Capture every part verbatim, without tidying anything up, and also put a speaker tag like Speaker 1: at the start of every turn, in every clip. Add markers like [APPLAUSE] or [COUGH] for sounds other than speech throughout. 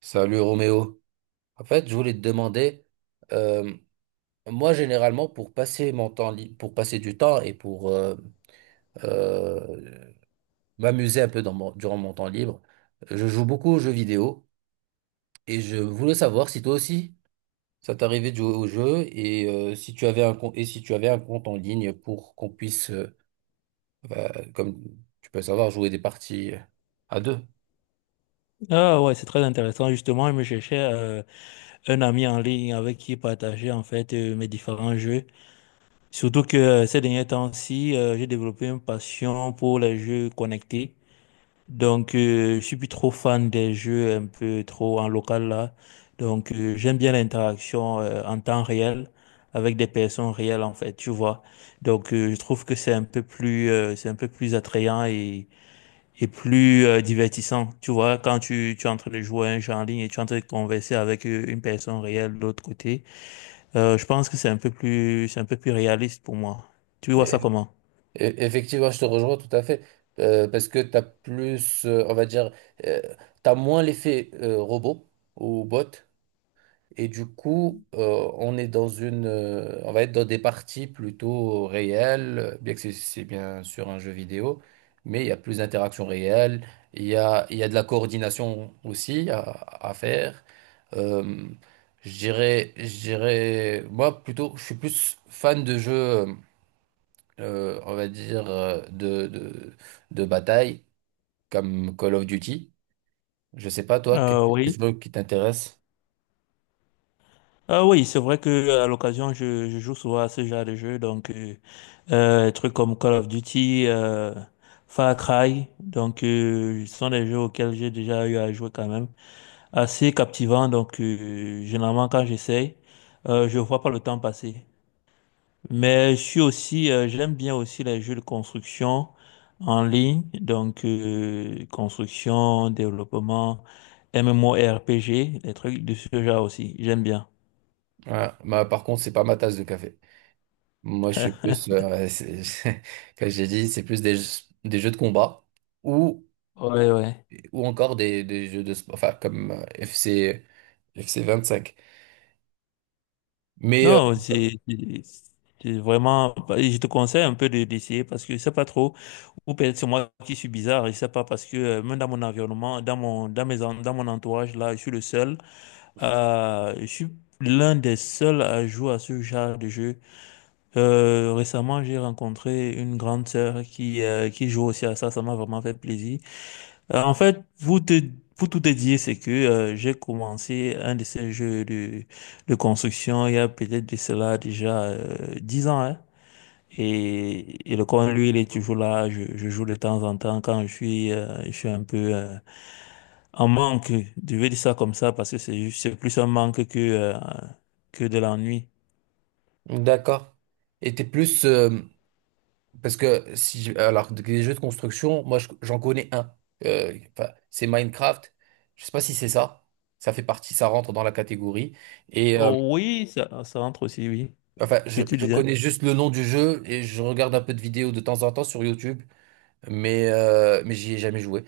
Speaker 1: Salut Roméo. En fait, je voulais te demander, euh, moi généralement pour passer mon temps libre, pour passer du temps et pour euh, euh, m'amuser un peu dans mon- durant mon temps libre, je joue beaucoup aux jeux vidéo et je voulais savoir si toi aussi ça t'arrivait de jouer aux jeux et euh, si tu avais un compte et si tu avais un compte en ligne pour qu'on puisse, euh, euh, comme tu peux savoir, jouer des parties euh, à deux.
Speaker 2: Ah ouais, c'est très intéressant. Justement, je me cherchais euh, un ami en ligne avec qui partager en fait euh, mes différents jeux. Surtout que euh, ces derniers temps-ci, euh, j'ai développé une passion pour les jeux connectés. Donc, euh, je suis plus trop fan des jeux un peu trop en local là. Donc, euh, j'aime bien l'interaction euh, en temps réel avec des personnes réelles en fait, tu vois. Donc, euh, je trouve que c'est un peu plus, euh, c'est un peu plus attrayant et plus euh, divertissant. Tu vois, quand tu, tu es en train de jouer à un jeu en ligne et tu es en train de converser avec euh, une personne réelle de l'autre côté, euh, je pense que c'est un peu plus, c'est un peu plus réaliste pour moi. Tu vois ça comment?
Speaker 1: E- Effectivement, je te rejoins tout à fait, euh, parce que tu as plus, euh, on va dire, euh, tu as moins l'effet euh, robot ou bot. Et du coup, euh, on est dans une, euh, on va être dans des parties plutôt réelles, bien que c'est c'est bien sûr un jeu vidéo, mais il y a plus d'interaction réelle, il y a, il y a de la coordination aussi à, à faire. Euh, je dirais, je dirais, moi plutôt, je suis plus fan de jeux. euh, euh, on va dire, euh, de, de, de bataille, comme Call of Duty. Je sais pas, toi, quel
Speaker 2: Euh,
Speaker 1: est le
Speaker 2: oui.
Speaker 1: jeu qui t'intéresse?
Speaker 2: Ah oui, c'est vrai que à l'occasion, je, je joue souvent à ce genre de jeu, donc euh, euh, des trucs comme Call of Duty, euh, Far Cry, donc euh, ce sont des jeux auxquels j'ai déjà eu à jouer quand même, assez captivant, donc euh, généralement quand j'essaye, euh, je vois pas le temps passer. Mais je suis aussi, euh, j'aime bien aussi les jeux de construction en ligne, donc euh, construction, développement, MMORPG, des trucs de ce genre aussi. J'aime bien.
Speaker 1: Ouais, bah, par contre, c'est pas ma tasse de café. Moi, je suis
Speaker 2: [LAUGHS]
Speaker 1: plus, euh, ouais, c'est- [LAUGHS] comme j'ai dit, c'est plus des, jeux- des jeux de combat ou,
Speaker 2: Ouais, ouais.
Speaker 1: ou encore des, des jeux de sport, enfin, comme euh, F C, vingt cinq. Mais euh,
Speaker 2: Non, c'est c'est- c'est vraiment. Je te conseille un peu de d'essayer parce que je sais pas trop. Ou peut-être c'est moi qui suis bizarre. Je sais pas parce que euh, même dans mon environnement, dans mon dans mes en- dans mon entourage là, je suis le seul. Euh, je suis l'un des seuls à jouer à ce genre de jeu. Euh, récemment, j'ai rencontré une grande sœur qui, euh, qui joue aussi à ça. Ça m'a vraiment fait plaisir. Euh, en fait, vous te, pour tout te dire, c'est que euh, j'ai commencé un de ces jeux de, de construction il y a peut-être de cela déjà euh, dix ans. hein. Et, et le coin, lui, il est toujours là. Je, je joue de temps en temps quand je suis, euh, je suis un peu euh, en manque. Je vais dire ça comme ça parce que c'est juste- c'est plus un manque que, euh, que de l'ennui.
Speaker 1: d'accord. Et t'es plus. Euh, Parce que si je- alors des jeux de construction, moi je- j'en connais un. Euh, enfin, c'est Minecraft. Je sais pas si c'est ça. Ça fait partie, ça rentre dans la catégorie. Et euh,
Speaker 2: Oh, oui, ça, ça entre aussi, oui.
Speaker 1: enfin, je,
Speaker 2: Puis tu
Speaker 1: je
Speaker 2: disais?
Speaker 1: connais juste le nom du jeu et je regarde un peu de vidéos de temps en temps sur YouTube, mais euh, mais j'y ai jamais joué.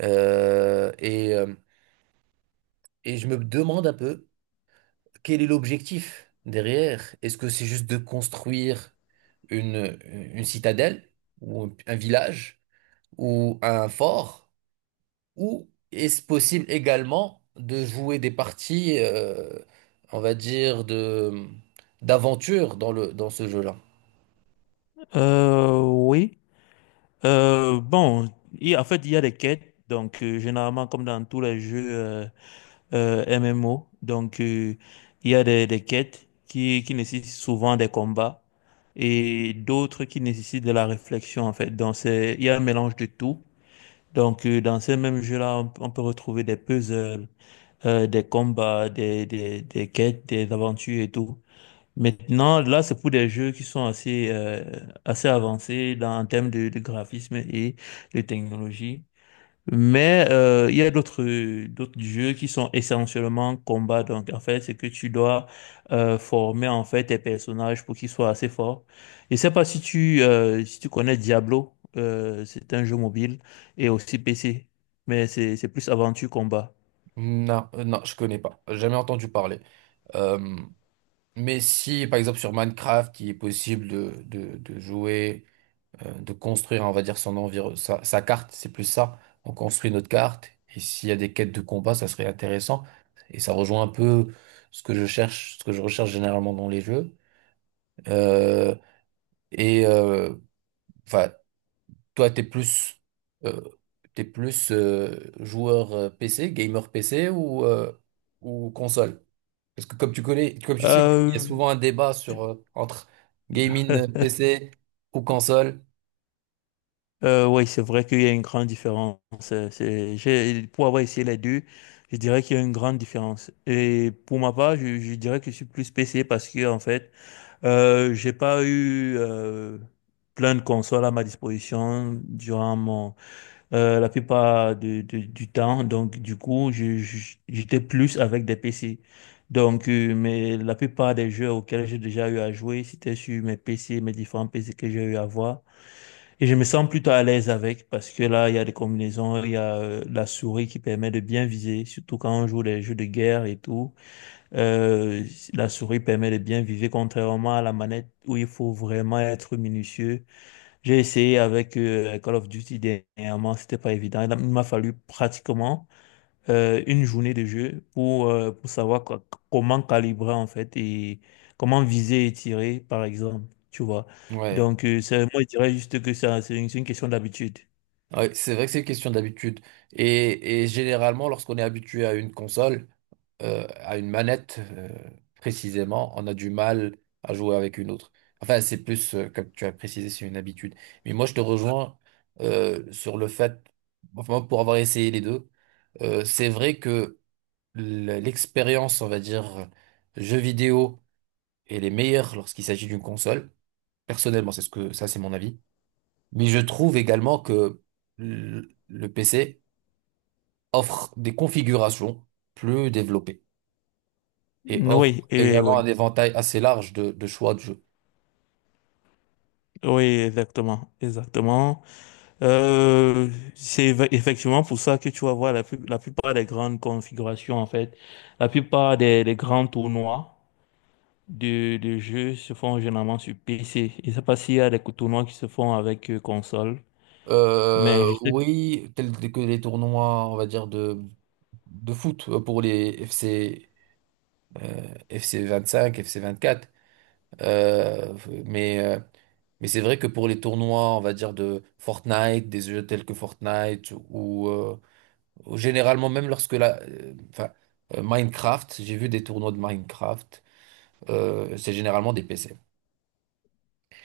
Speaker 1: Euh, et euh, et je me demande un peu quel est l'objectif derrière. Est-ce que c'est juste de construire une une citadelle ou un un village ou un fort? Ou est-ce possible également de jouer des parties, euh, on va dire, de d'aventure dans le dans ce jeu-là?
Speaker 2: Euh, oui. Euh, bon, il, en fait, il y a des quêtes. Donc, euh, généralement, comme dans tous les jeux euh, euh, M M O, donc euh, il y a des, des quêtes qui, qui nécessitent souvent des combats et d'autres qui nécessitent de la réflexion, en fait. Donc, c'est, il y a un mélange de tout. Donc, euh, dans ces mêmes jeux-là, on, on peut retrouver des puzzles, euh, des combats, des, des, des quêtes, des aventures et tout. Maintenant, là, c'est pour des jeux qui sont assez, euh, assez avancés dans, en termes de, de graphisme et de technologie. Mais euh, il y a d'autres d'autres jeux qui sont essentiellement combat. Donc, en fait, c'est que tu dois euh, former en fait tes personnages pour qu'ils soient assez forts. Je sais pas si tu euh, si tu connais Diablo. Euh, c'est un jeu mobile et aussi P C, mais c'est c'est plus aventure combat.
Speaker 1: Non, euh, non, je connais pas. J'ai jamais entendu parler. Euh, mais si, par exemple, sur Minecraft, il est possible de, de, de jouer, euh, de construire, on va dire, son environ, sa, sa carte, c'est plus ça. On construit notre carte. Et s'il y a des quêtes de combat, ça serait intéressant. Et ça rejoint un peu ce que je cherche, ce que je recherche généralement dans les jeux. Euh, et euh, Enfin, toi, t'es plus, euh, t'es plus euh, joueur euh, P C, gamer P C ou, euh, ou console? Parce que comme tu connais, comme tu sais, il
Speaker 2: Euh,
Speaker 1: y a souvent un débat sur, euh, entre gaming euh,
Speaker 2: [LAUGHS]
Speaker 1: P C ou console.
Speaker 2: Euh, oui, c'est vrai qu'il y a une grande différence. Euh, C'est, j'ai, pour avoir essayé les deux, je dirais qu'il y a une grande différence. Et pour ma part, je, je dirais que je suis plus P C parce que, en fait, euh, j'ai pas eu euh, plein de consoles à ma disposition durant mon, euh, la plupart de- de- du temps. Donc, du coup, je- je- j'étais plus avec des P C. Donc, euh, mais la plupart des jeux auxquels j'ai déjà eu à jouer, c'était sur mes P C, mes différents P C que j'ai eu à voir. Et je me sens plutôt à l'aise avec parce que là, il y a des combinaisons, il y a euh, la souris qui permet de bien viser, surtout quand on joue les jeux de guerre et tout. Euh, la souris permet de bien viser, contrairement à la manette où il faut vraiment être minutieux. J'ai essayé avec euh, Call of Duty dernièrement, c'était pas évident. Il a- il m'a fallu pratiquement euh, une journée de jeu pour, euh, pour savoir co- comment calibrer en fait et comment viser et tirer, par exemple. Tu vois.
Speaker 1: Ouais.
Speaker 2: Donc, euh, c'est, moi, je dirais juste que ça, c'est une, c'est une question d'habitude.
Speaker 1: Ouais, c'est vrai que c'est une question d'habitude. Et, et généralement, lorsqu'on est habitué à une console, euh, à une manette, euh, précisément, on a du mal à jouer avec une autre. Enfin, c'est plus, euh, comme tu as précisé, c'est une habitude. Mais moi, je te rejoins euh, sur le fait, enfin, pour avoir essayé les deux, euh, c'est vrai que l- l'expérience, on va dire, jeux vidéo est les meilleure lorsqu'il s'agit d'une console. Personnellement, c'est ce que ça, c'est mon avis. Mais je trouve également que le le P C offre des configurations plus développées, et offre
Speaker 2: Oui, et
Speaker 1: également un
Speaker 2: oui,
Speaker 1: éventail assez large de, de choix de jeux.
Speaker 2: oui, exactement, exactement. Euh, c'est eff- Effectivement pour ça que tu vas voir la, plus- la plupart des grandes configurations, en fait, la plupart des, des grands tournois de, de jeux se font généralement sur P C. Je ne sais pas s'il y a des tournois qui se font avec euh, console, mais je
Speaker 1: Euh,
Speaker 2: sais.
Speaker 1: oui, tels que les tournois, on va dire, de, de foot euh, pour les F C, euh, F C vingt-cinq, F C vingt-quatre. Euh, mais euh, mais c'est vrai que pour les tournois, on va dire, de Fortnite, des jeux tels que Fortnite, ou euh, ou généralement même lorsque la... euh, enfin, euh, Minecraft, j'ai vu des tournois de Minecraft, euh, c'est généralement des P C.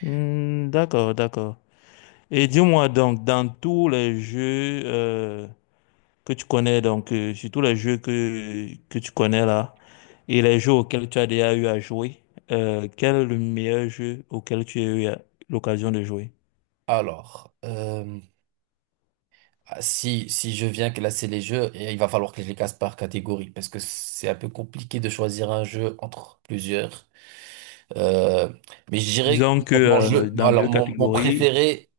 Speaker 2: Hmm, d'accord, d'accord. Et dis-moi donc, dans tous les jeux euh, que tu connais, donc euh, sur tous les jeux que, que tu connais là, et les jeux auxquels tu as déjà eu à jouer, euh, quel est le meilleur jeu auquel tu as eu à- l'occasion de jouer?
Speaker 1: Alors... euh, Ah, Si, si je viens classer les jeux, et il va falloir que je les classe par catégorie parce que c'est un peu compliqué de choisir un jeu entre plusieurs. Euh, mais je dirais
Speaker 2: Disons que
Speaker 1: que mon
Speaker 2: euh,
Speaker 1: jeu,
Speaker 2: dans
Speaker 1: alors
Speaker 2: deux
Speaker 1: mon, mon
Speaker 2: catégories.
Speaker 1: préféré,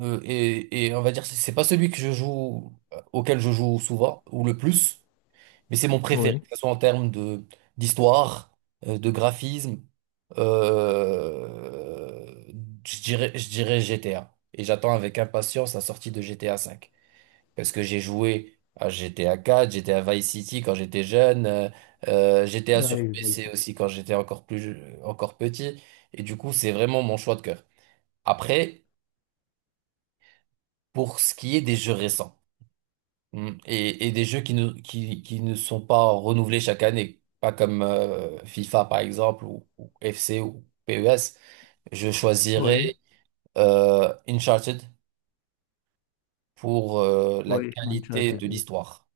Speaker 1: euh, et, et on va dire, c'est c'est pas celui que je joue, euh, auquel je joue souvent ou le plus, mais c'est mon préféré,
Speaker 2: Oui.
Speaker 1: que ce soit en termes de d'histoire, euh, de graphisme. euh, je dirais, je dirais G T A. Et j'attends avec impatience la sortie de G T A V. Parce que j'ai joué à G T A quatre, j'étais à Vice City quand j'étais jeune, euh, euh, G T A sur
Speaker 2: Ouais,
Speaker 1: P C
Speaker 2: je.
Speaker 1: aussi quand j'étais encore plus, je- encore petit. Et du coup, c'est vraiment mon choix de cœur. Après, pour ce qui est des jeux récents hmm, et, et des jeux qui ne, qui, qui ne sont pas renouvelés chaque année, pas comme euh, FIFA par exemple ou, ou F C ou P E S, je choisirais
Speaker 2: Oui,
Speaker 1: euh, Uncharted pour euh, la
Speaker 2: oui,
Speaker 1: qualité
Speaker 2: Uncharted,
Speaker 1: de
Speaker 2: oui.
Speaker 1: l'histoire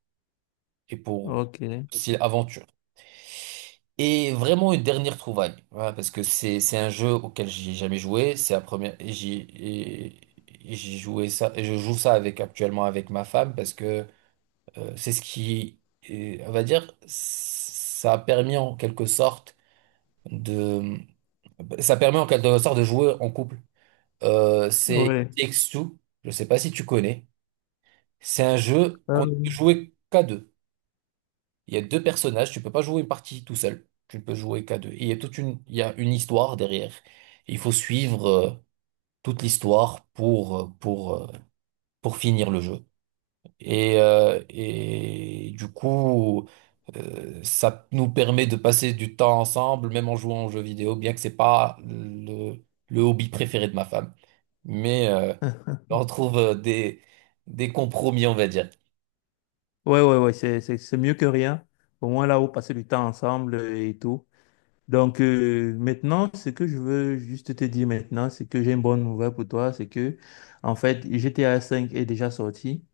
Speaker 1: et pour
Speaker 2: Ok.
Speaker 1: aussi l'aventure. Et vraiment une dernière trouvaille, voilà, parce que c'est c'est un jeu auquel j'ai jamais joué, c'est la première et j'y et- et j'y jouais ça et je joue ça avec actuellement avec ma femme parce que euh, c'est ce qui et, on va dire, ça a permis en quelque sorte de ça permet en quelque sorte de jouer en couple. Euh, c'est It
Speaker 2: Oui.
Speaker 1: Takes Two, je sais pas si tu connais, c'est un jeu qu'on ne peut
Speaker 2: Euh,
Speaker 1: jouer qu'à deux. Il y a deux personnages, tu peux pas jouer une partie tout seul, tu ne peux jouer qu'à deux. Et il y a toute une, il y a une histoire derrière. Il faut suivre euh, toute l'histoire pour euh, pour euh, pour finir le jeu. Et euh, et du coup, euh, ça nous permet de passer du temps ensemble, même en jouant aux jeux vidéo, bien que c'est pas le le hobby préféré de ma femme. Mais euh, on trouve euh, des des compromis, on va dire.
Speaker 2: Ouais, ouais, ouais, c'est, c'est, c'est mieux que rien. Au moins là, vous passez du temps ensemble euh, et tout. Donc euh, maintenant, ce que je veux juste te dire maintenant, c'est que j'ai une bonne nouvelle pour toi, c'est que en fait G T A cinq est déjà sorti,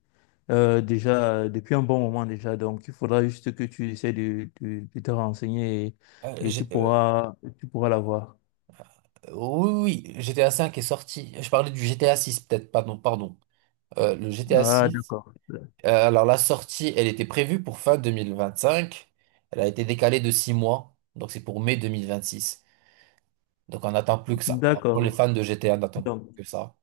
Speaker 2: euh, déjà euh, depuis un bon moment déjà. Donc il faudra juste que tu essaies de, de- de te renseigner
Speaker 1: Euh,
Speaker 2: et, et tu
Speaker 1: j'ai- euh,
Speaker 2: pourras tu pourras l'avoir.
Speaker 1: Oui, oui, G T A cinq est sorti. Je parlais du G T A six, peut-être, pardon, pardon. Euh, le G T A
Speaker 2: Ah
Speaker 1: six,
Speaker 2: d'accord,
Speaker 1: euh, alors la sortie, elle était prévue pour fin deux mille vingt-cinq. Elle a été décalée de six mois, donc c'est pour mai deux mille vingt-six. Donc on n'attend plus que ça. Pour les
Speaker 2: d'accord.
Speaker 1: fans de G T A, on n'attend
Speaker 2: Donc
Speaker 1: plus que ça.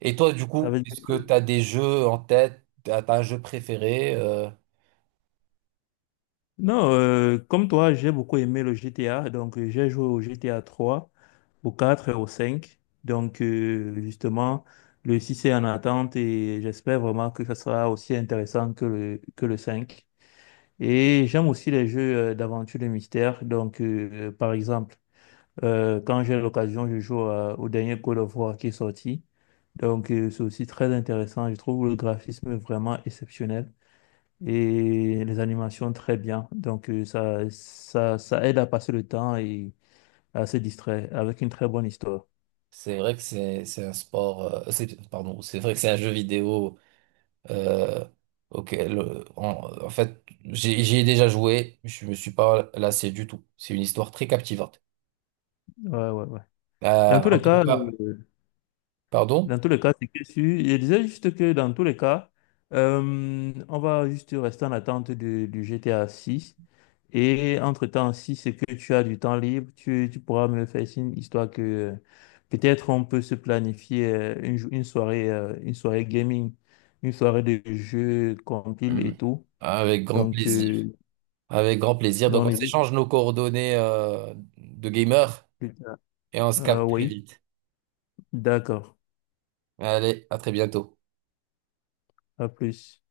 Speaker 1: Et toi, du
Speaker 2: ça
Speaker 1: coup,
Speaker 2: veut
Speaker 1: est-ce que
Speaker 2: dire.
Speaker 1: tu as des jeux en tête? T'as t'as un jeu préféré? Euh,
Speaker 2: Non, euh, comme toi, j'ai beaucoup aimé le G T A. Donc, euh, j'ai joué au G T A trois, au quatre et au cinq. Donc, euh, justement, le six est en attente et j'espère vraiment que ça sera aussi intéressant que le, que le cinq. Et j'aime aussi les jeux euh, d'aventure de mystère. Donc, euh, par exemple, euh, quand j'ai l'occasion, je joue à- au dernier Call of War qui est sorti. Donc, euh, c'est aussi très intéressant. Je trouve le graphisme vraiment exceptionnel et les animations très bien. Donc euh, ça, ça, ça aide à passer le temps et à se distraire avec une très bonne histoire.
Speaker 1: c'est vrai que c'est c'est un sport, euh, c'est, pardon, c'est vrai que c'est un jeu vidéo. Euh, ok, le- en, en fait, j'ai- j'y ai déjà joué, je me suis pas lassé du tout. C'est une histoire très captivante.
Speaker 2: Ouais, ouais, ouais. Dans
Speaker 1: Euh,
Speaker 2: tous
Speaker 1: en
Speaker 2: les
Speaker 1: tout
Speaker 2: cas,
Speaker 1: cas,
Speaker 2: euh,
Speaker 1: pardon?
Speaker 2: dans tous les cas, c'est que si- Je disais juste que dans tous les cas, euh, on va juste rester en attente de- du GTA six. Et entre-temps, si c'est que tu as du temps libre, tu, tu pourras me le faire signe, histoire que euh, peut-être on peut se planifier euh, une, jou- une soirée, euh, une soirée gaming, une soirée de jeux compile et
Speaker 1: Hum,
Speaker 2: tout.
Speaker 1: Avec grand
Speaker 2: Donc,
Speaker 1: plaisir.
Speaker 2: euh,
Speaker 1: Avec grand plaisir. Donc,
Speaker 2: on
Speaker 1: on
Speaker 2: est
Speaker 1: s'échange nos coordonnées euh, de gamer
Speaker 2: plus tard.
Speaker 1: et on se
Speaker 2: Euh,
Speaker 1: capte très
Speaker 2: oui,
Speaker 1: vite.
Speaker 2: d'accord.
Speaker 1: Allez, à très bientôt.
Speaker 2: À plus.